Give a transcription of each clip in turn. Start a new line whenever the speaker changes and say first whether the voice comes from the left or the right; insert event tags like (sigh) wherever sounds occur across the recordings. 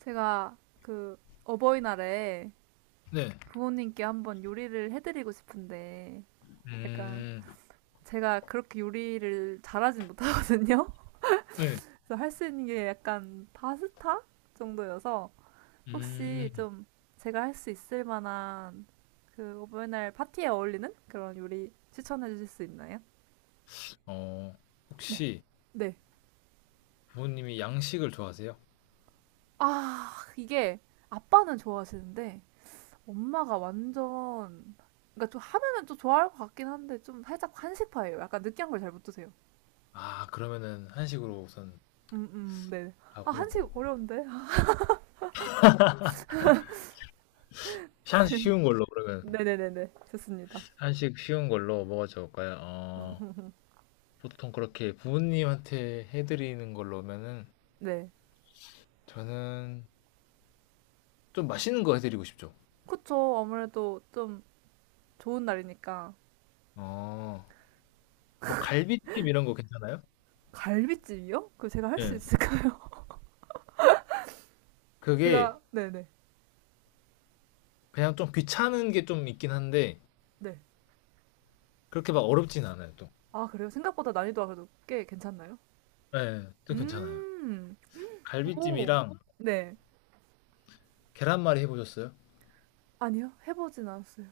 right: 제가 그 어버이날에
left: 네.
right: 부모님께 한번 요리를 해드리고 싶은데 약간
left: 음,
right: 제가 그렇게 요리를 잘하진 못하거든요.
left: 네.
right: (laughs) 그래서 할 수 있는 게 약간 파스타 정도여서 혹시
left: 음,
right: 좀 제가 할 수 있을 만한 그 어버이날 파티에 어울리는 그런 요리 추천해 주실 수 있나요?
left: 어,
right: 네.
left: 혹시
right: 네.
left: 부모님이 양식을 좋아하세요?
right: 아, 이게 아빠는 좋아하시는데 엄마가 완전 그러니까 좀 하면은 좀 좋아할 것 같긴 한데 좀 살짝 한식파예요. 약간 느끼한 걸 잘 못 드세요.
left: 아, 그러면은 한식으로 우선
right: 네. 아,
left: 하고.
right: 한식 어려운데. (laughs)
left: 한식 쉬운 걸로, 그러면.
right: 네네네네. 좋습니다.
left: 한식 쉬운 걸로 뭐가 좋을까요? 보통 그렇게 부모님한테 해드리는 걸로면은
right: 네.
left: 저는 좀 맛있는 거 해드리고 싶죠.
right: 그쵸. 아무래도 좀 좋은 날이니까.
left: 어, 뭐 갈비찜 이런 거 괜찮아요?
right: 갈비찜이요? 그럼 제가 할 수
left: 네.
right: 있을까요? (laughs)
left: 그게
right: 제가, 네네.
left: 그냥 좀 귀찮은 게 좀 있긴 한데
right: 네.
left: 그렇게 막 어렵진 않아요, 또.
right: 아, 그래요? 생각보다 난이도가 그래도 꽤 괜찮나요?
left: 네, 또 괜찮아요.
right: 음, 오,
left: 갈비찜이랑
right: 네.
left: 계란말이 해보셨어요?
right: 아니요. 해보진 않았어요.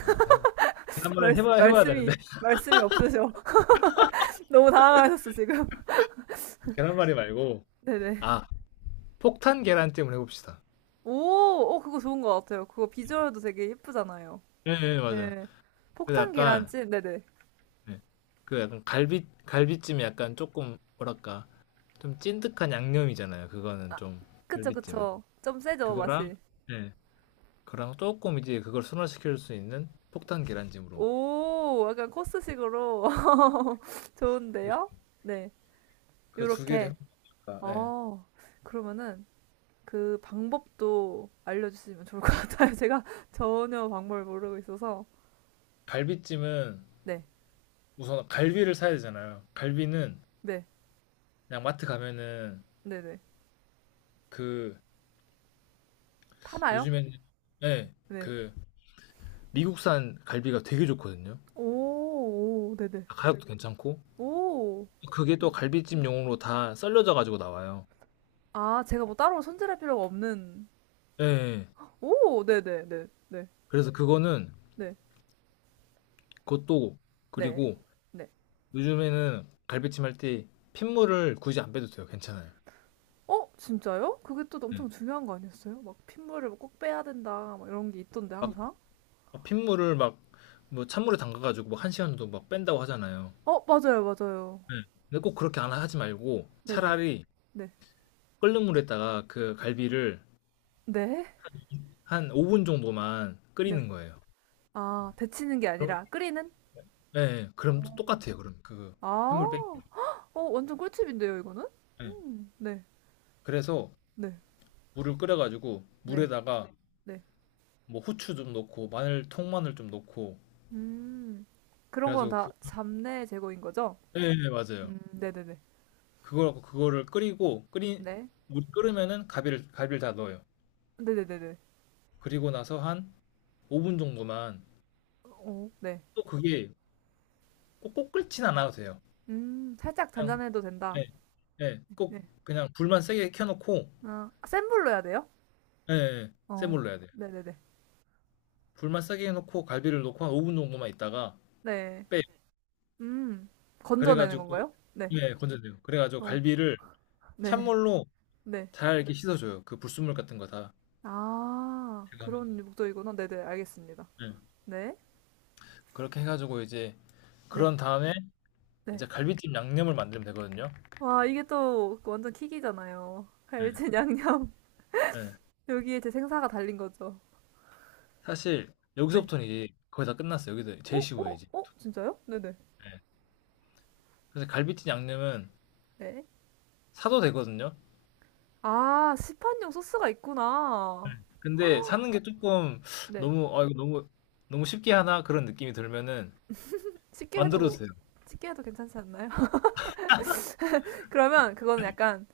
left: 아, 그래.
right: (laughs)
left: 계란말이
right: 말씀,
left: 해봐야 되는데.
right: 말씀이,
left: (laughs)
right: 말씀이 없으셔. (laughs) 너무 당황하셨어, 지금.
left: 계란말이 말고
right: (laughs) 네네.
left: 아 폭탄 계란찜을 해봅시다.
right: 오, 어, 그거 좋은 것 같아요. 그거 비주얼도 되게 예쁘잖아요.
left: 예, 예, 맞아요.
right: 네.
left: 그래서
right: 폭탄
left: 약간,
right: 계란찜, 네네.
left: 예. 그 약간 갈비찜이 약간 조금, 뭐랄까, 좀 찐득한 양념이잖아요. 그거는
right: 아,
left: 좀,
right: 그쵸,
left: 갈비찜은.
right: 그쵸. 좀 세죠,
left: 그거랑,
right: 맛이.
left: 예, 그랑 조금 이제 그걸 순화시킬 수 있는 폭탄 계란찜으로.
right: 오, 약간 코스식으로. (laughs) 좋은데요? 네.
left: 그 두 개를
right: 요렇게.
left: 해볼까? 예.
right: 어, 그러면은 그 방법도 알려주시면 좋을 것 같아요. (laughs) 제가 전혀 방법을 모르고 있어서.
left: 갈비찜은
right: 네,
left: 우선 갈비를 사야 되잖아요. 갈비는
right: 네,
left: 그냥 마트 가면은
right: 네네.
left: 그
right: 파나요?
left: 요즘에는 예,
right: 네.
left: 그 미국산 갈비가 되게 좋거든요.
right: 오, 오, 네네.
left: 가격도 괜찮고
right: 오.
left: 그게 또 갈비찜용으로 다 썰려져 가지고 나와요.
right: 아, 제가 뭐 따로 손질할 필요가 없는
left: 예. 예.
right: 오, 네네네, 네, 네,
left: 그래서 그거는
right: 네, 네.
left: 그것도
right: 네,
left: 그리고
right: 네.
left: 요즘에는 갈비찜 할 때 핏물을 굳이 안 빼도 돼요. 괜찮아요.
right: 어, 진짜요? 그게 또
left: 예.
right: 엄청 중요한 거 아니었어요? 막 핏물을 꼭 빼야 된다, 막 이런 게 있던데, 항상.
left: 막 핏물을 막 뭐 찬물에 담가 가지고 막 한 시간 정도 막 뺀다고 하잖아요.
right: 어, 맞아요, 맞아요.
left: 예. 근데 꼭 그렇게 안 하지 말고
right: 네네,
left: 차라리
right: 네,
left: 끓는 물에다가 그 갈비를
right: 네, 네.
left: 한 5분 정도만
right: 네.
left: 끓이는 거예요.
right: 아, 데치는 게 아니라 끓이는?
left: 예. 예. 그럼 또 똑같아요 그럼 그
right: 아,
left: 핏물 빼기.
right: 헉, 어, 완전 꿀팁인데요, 이거는?
left: 예.
right: 네,
left: 그래서
right: 네,
left: 물을 끓여 가지고
right: 네,
left: 물에다가
right: 네.
left: 뭐 후추 좀 넣고 마늘 통마늘 좀 넣고
right: 음, 그런
left: 그래
right: 건
left: 가지고
right: 다
left: 그
right: 잡내 제거인 거죠?
left: 예예 맞아요.
right: 네네네,
left: 그거를 끓이고 끓인
right: 네,
left: 물이 끓으면은 가비를 갈비를 다 넣어요.
right: 네네네네.
left: 그리고 나서 한 5분 정도만
right: 오, 네. 네, 네, 네. 어? 네.
left: 또 그게 꼭꼭 끓진 않아도 돼요.
right: 살짝
left: 그냥
right: 잔잔해도 된다.
left: 예 예. 꼭
right: 네.
left: 그냥 불만 세게 켜 놓고
right: 아, 센 불로 해야 돼요?
left: 예예. 센
right: 어,
left: 불로 해야 돼요.
right: 네네네.
left: 불만 세게 해 놓고 갈비를 넣고 한 5분 정도만 있다가
right: 네.
left: 빼요.
right: 음,
left: 그래
right: 건져내는
left: 가지고
right: 건가요? 네.
left: 예 건져내요. 그래 가지고
right: 어,
left: 갈비를
right: 네.
left: 찬물로
right: 네.
left: 잘 이렇게 씻어줘요. 그 불순물 같은 거 다
right: 아,
left: 제거하면.
right: 그런 목적이구나. 네네, 알겠습니다.
left: 예.
right: 네.
left: 그렇게 해 가지고 이제
right: 네.
left: 그런 다음에
right: 네.
left: 이제 갈비찜 양념을 만들면 되거든요.
right: 와, 이게 또 완전 킥이잖아요. 갈비찜
left: 예.
right: 양념.
left: 예.
right: (laughs) 여기에 제 생사가 달린 거죠.
left: 사실
right: 네.
left: 여기서부터는 이제 거의 다 끝났어요. 여기서
right: 어,
left: 제일 쉬워요
right: 어,
left: 이제.
right: 어? 진짜요? 네네.
left: 예. 그래서 갈비찜 양념은
right: 네.
left: 사도 되거든요.
right: 아, 시판용 소스가 있구나.
left: 근데 사는 게 조금
right: 네.
left: 너무 '아 이거 너무 너무 쉽게 하나?' 그런 느낌이 들면은
right: 쉽게
left: 만들어도
right: 해도,
left: 돼요.
right: 쉽게 해도 괜찮지 않나요? (laughs) 그러면 그거는 약간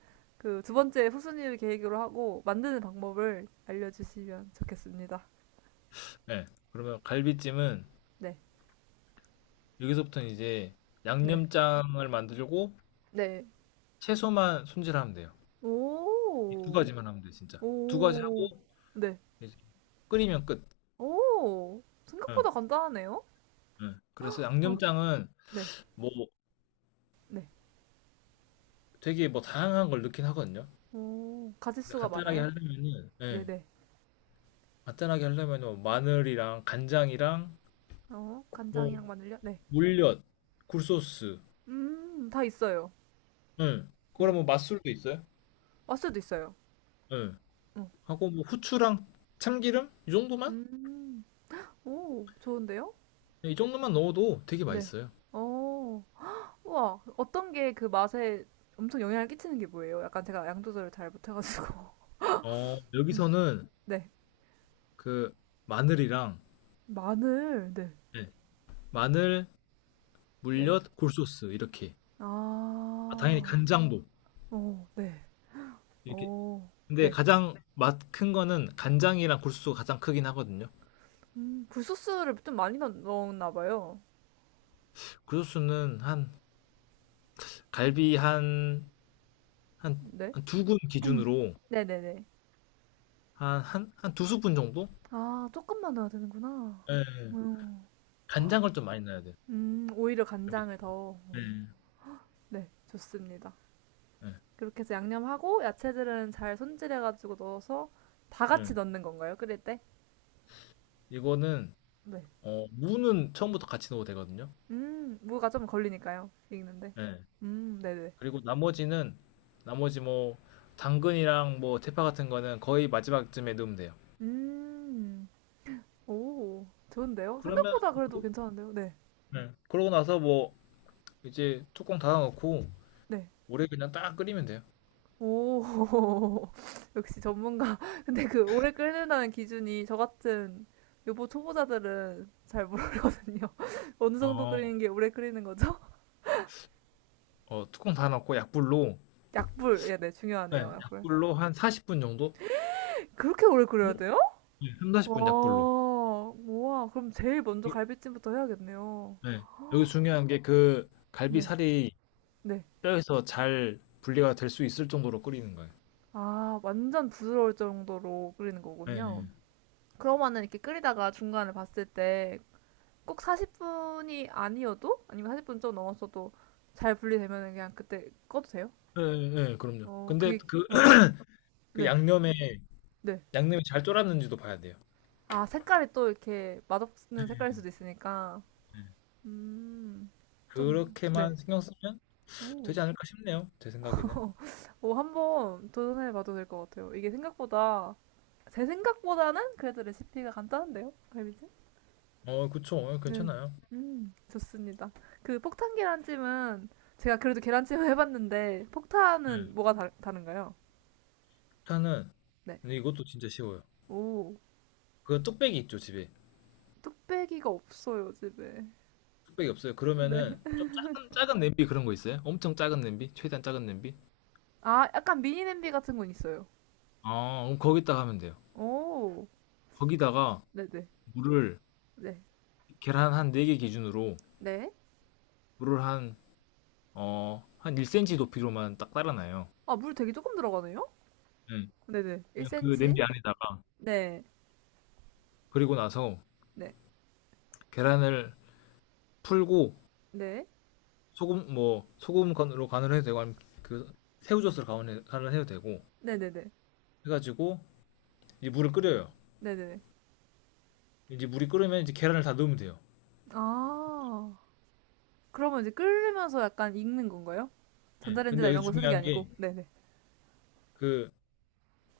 right: 그 두 번째 후순위를 계으로 하고 만드는 방법을 알려주시면 좋겠습니다.
left: 예. 그러면 갈비찜은
right: 네,
left: 여기서부터는 이제
right: 네,
left: 양념장을 만들고
right: 네.
left: 채소만 손질하면 돼요. 이두
right: 오,
left: 가지만 하면 돼, 진짜. 두 가지 하고
right: 오, 네.
left: 이제 끓이면 끝.
right: 오,
left: 응,
right: 생각보다 간단하네요.
left: 응. 그래서
right: 어,
left: 양념장은
right: 네,
left: 뭐
right: 네.
left: 되게 뭐 다양한 걸 넣긴 하거든요.
right: 오,
left: 근데
right: 가짓수가
left: 간단하게
right: 많아요?
left: 하려면은,
right: 네,
left: 예,
right: 네.
left: 간단하게 하려면은 뭐 마늘이랑 간장이랑
right: 어,
left: 뭐
right: 간장이랑 마늘요? 네.
left: 물엿, 굴소스,
right: 다 있어요.
left: 응.
right: 네.
left: 그거랑 뭐 맛술도 있어요.
right: 맛술도 있어요.
left: 응.
right: 어.
left: 하고 뭐 후추랑 참기름 이 정도만?
right: 음, 오, 좋은데요?
left: 예, 이 정도만 넣어도 되게
right: 네.
left: 맛있어요.
right: 어, 우와, 어떤 게 그 맛에 엄청 영향을 끼치는 게 뭐예요? 약간 제가 양 조절을 잘 못해가지고. (laughs) 음,
left: 여기서는
right: 네.
left: 그 마늘이랑
right: 마늘, 네.
left: 네, 마늘,
right: 네.
left: 물엿, 굴소스 이렇게. 아, 당연히
right: 아,
left: 간장도
right: 오, 네.
left: 이렇게.
right: 오,
left: 근데
right: 네.
left: 가장 맛 큰 거는 간장이랑 굴소스가 가장 크긴 하거든요.
right: 굴소스를 좀 많이 넣었나 봐요.
left: 굴소스는 한 갈비 한
right: 네.
left: 한 두 군 기준으로
right: 네네네.
left: 한 두 스푼 정도?
right: 아, 조금만 넣어야 되는구나.
left: 예. 예.
right: 음,
left: 간장을 좀 많이 넣어야 돼요.
right: 오히려 간장을 더.
left: 예.
right: 네, 좋습니다.
left: 예.
right: 그렇게 해서 양념하고 야채들은 잘 손질해가지고 넣어서 다
left: 예.
right: 같이 넣는 건가요? 끓일 때?
left: 이거는
right: 네.
left: 무는 처음부터 같이 넣어도 되거든요.
right: 음. 무가 좀 걸리니까요. 읽는데.
left: 예.
right: 음. 네네.
left: 그리고 나머지 뭐 당근이랑 뭐 대파 같은 거는 거의 마지막쯤에 넣으면 돼요.
right: 음. 오. 좋은데요?
left: 그러면
right: 생각보다 그래도
left: 그-
right: 괜찮은데요? 네.
left: 네. 그러고 나서 뭐 이제 뚜껑 닫아놓고
right: 네.
left: 오래 그냥 딱 끓이면 돼요.
right: 오. (laughs) 역시 전문가. 근데 그 오래 끓는다는 기준이 저 같은 요보 초보자들은 잘 모르거든요. (laughs) 어느 정도
left: 어,
right: 끓이는 게 오래 끓이는 거죠?
left: 뚜껑 닫아놓고 약불로
right: (laughs) 약불. 예, 네.
left: 네,
right: 중요하네요. 약불.
left: 약불로 한 40분 정도?
right: 그렇게 오래 끓여야 돼요?
left: 네, 3,
right: 와.
left: 40분 약불로.
right: 우와. 그럼 제일 먼저 갈비찜부터 해야겠네요.
left: 네. 여기 중요한 게 그
right: 네.
left: 갈비살이
right: 네.
left: 뼈에서 잘 분리가 될 수 있을 정도로 끓이는 거예요.
right: 아, 완전 부드러울 정도로 끓이는
left: 네,
right: 거군요. 그러면은 이렇게 끓이다가 중간에 봤을 때 꼭 40분이 아니어도 아니면 40분 좀 넘었어도 잘 분리되면은 그냥 그때 꺼도 돼요?
left: 네, 네, 네, 그럼요.
right: 어,
left: 근데
right: 그게 어,
left: 그
right: 네,
left: 양념에
right: 네.
left: 양념이 잘 졸았는지도 봐야 돼요.
right: 아, 색깔이 또 이렇게 맛없는 색깔일 수도 있으니까 음, 좀 네.
left: 그렇게만 신경 쓰면
right: 오,
left: 되지 않을까 싶네요. 제 생각에는.
right: (laughs) 오, 한번 도전해봐도 될 것 같아요. 이게 생각보다 제 생각보다는 그래도 레시피가 간단한데요, 갈비찜?
left: 그쵸.
right: 네.
left: 괜찮아요.
right: 좋습니다. 그 폭탄 계란찜은 제가 그래도 계란찜을 해봤는데 폭탄은
left: 네.
right: 뭐가 다른가요?
left: 일단은
right: 네.
left: 근데 이것도 진짜 쉬워요.
right: 오,
left: 그 뚝배기 있죠, 집에.
right: 뚝배기가 없어요, 집에.
left: 뚝배기 없어요. 그러면은
right: 네.
left: 좀 작은 작은 냄비 그런 거 있어요? 엄청 작은 냄비? 최대한 작은 냄비?
right: 아, 약간 미니 냄비 같은 건 있어요.
left: 아, 그럼 거기다가 하면 돼요.
right: 오,
left: 거기다가
right: 네네.
left: 물을
right: 네.
left: 계란 한 4개 기준으로
right: 네.
left: 물을 한 1cm 높이로만 딱 따라놔요.
right: 아, 물 되게 조금 들어가네요?
left: 네.
right: 네네.
left: 그냥 그 냄비
right: 1cm.
left: 안에다가
right: 네.
left: 그리고 나서
right: 네.
left: 계란을 풀고
right: 네.
left: 소금 뭐 소금 간으로 간을 해도 되고 아니면 그 새우젓으로 간을 해도 되고
right: 네네네.
left: 해가지고 이제 물을 끓여요.
right: 네네네.
left: 이제 물이 끓으면 이제 계란을 다 넣으면 돼요.
right: 아, 그러면 이제 끓으면서 약간 익는 건가요?
left: 예. 근데
right: 전자레인지나
left: 여기
right: 이런 거 쓰는 게
left: 중요한 게
right: 아니고. 네네.
left: 그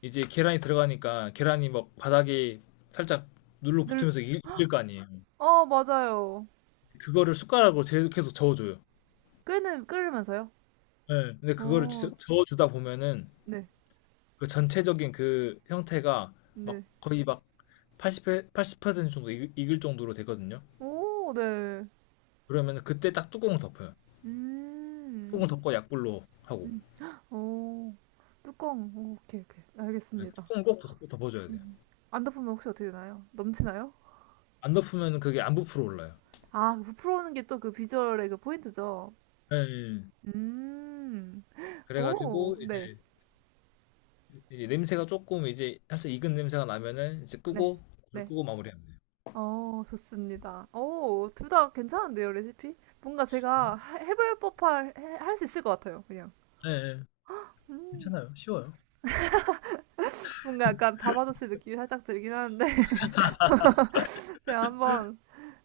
left: 이제 계란이 들어가니까 계란이 막 바닥에 살짝 눌러
right: 늘
left: 붙으면서 익을 거 아니에요.
right: 어, 맞아요.
left: 그거를 숟가락으로 계속 계속 저어줘요.
right: 끓는, 끓으면서요?
left: 예. 근데 그거를
right: 오,
left: 저어주다 보면은
right: 네,
left: 그 전체적인 그 형태가 막
right: 네.
left: 거의 막 80, 80% 정도 익을 정도로 되거든요.
right: 오, 네.
left: 그러면 그때 딱 뚜껑을 덮어요. 통
right: 음,
left: 을 덮고 약불로 하고
right: 헉, 오, 뚜껑. 오, 오케이, 오케이.
left: 네,
right: 알겠습니다.
left: 껑을 꼭 덮- 고 덮어줘야 돼요.
right: 음. 안 덮으면 혹시 어떻게 되나요? 넘치나요?
left: 안 덮으면 그게 안 부풀어 올라요.
right: 아, 그 부풀어오는 게 또 그 비주얼의 그 포인트죠.
left: 예, 예.
right: 음, 오,
left: 그래가지고
right: 네,
left: 이제 냄새가 조금 이제 살짝 익은 냄새가 나면은 이제
right: 네,
left: 끄고 불
right: 네.
left: 끄고 마무리하면 돼요.
right: 어, 좋습니다. 오, 둘 다 괜찮은데요, 레시피? 뭔가 제가 해볼 법할, 할 수 있을 것 같아요, 그냥.
left: 네,
right: 음.
left: 괜찮아요. 쉬워요.
right: 뭔가 약간 밤아저씨 느낌이 살짝 들긴 하는데 (laughs) 제가 한번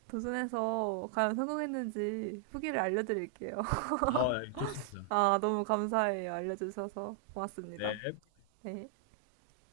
right: 도전해서 과연 성공했는지 후기를 알려드릴게요.
left: 아, 예, 좋습니다.
right: (laughs) 아, 너무 감사해요. 알려주셔서 고맙습니다.
left: 네.
right: 네.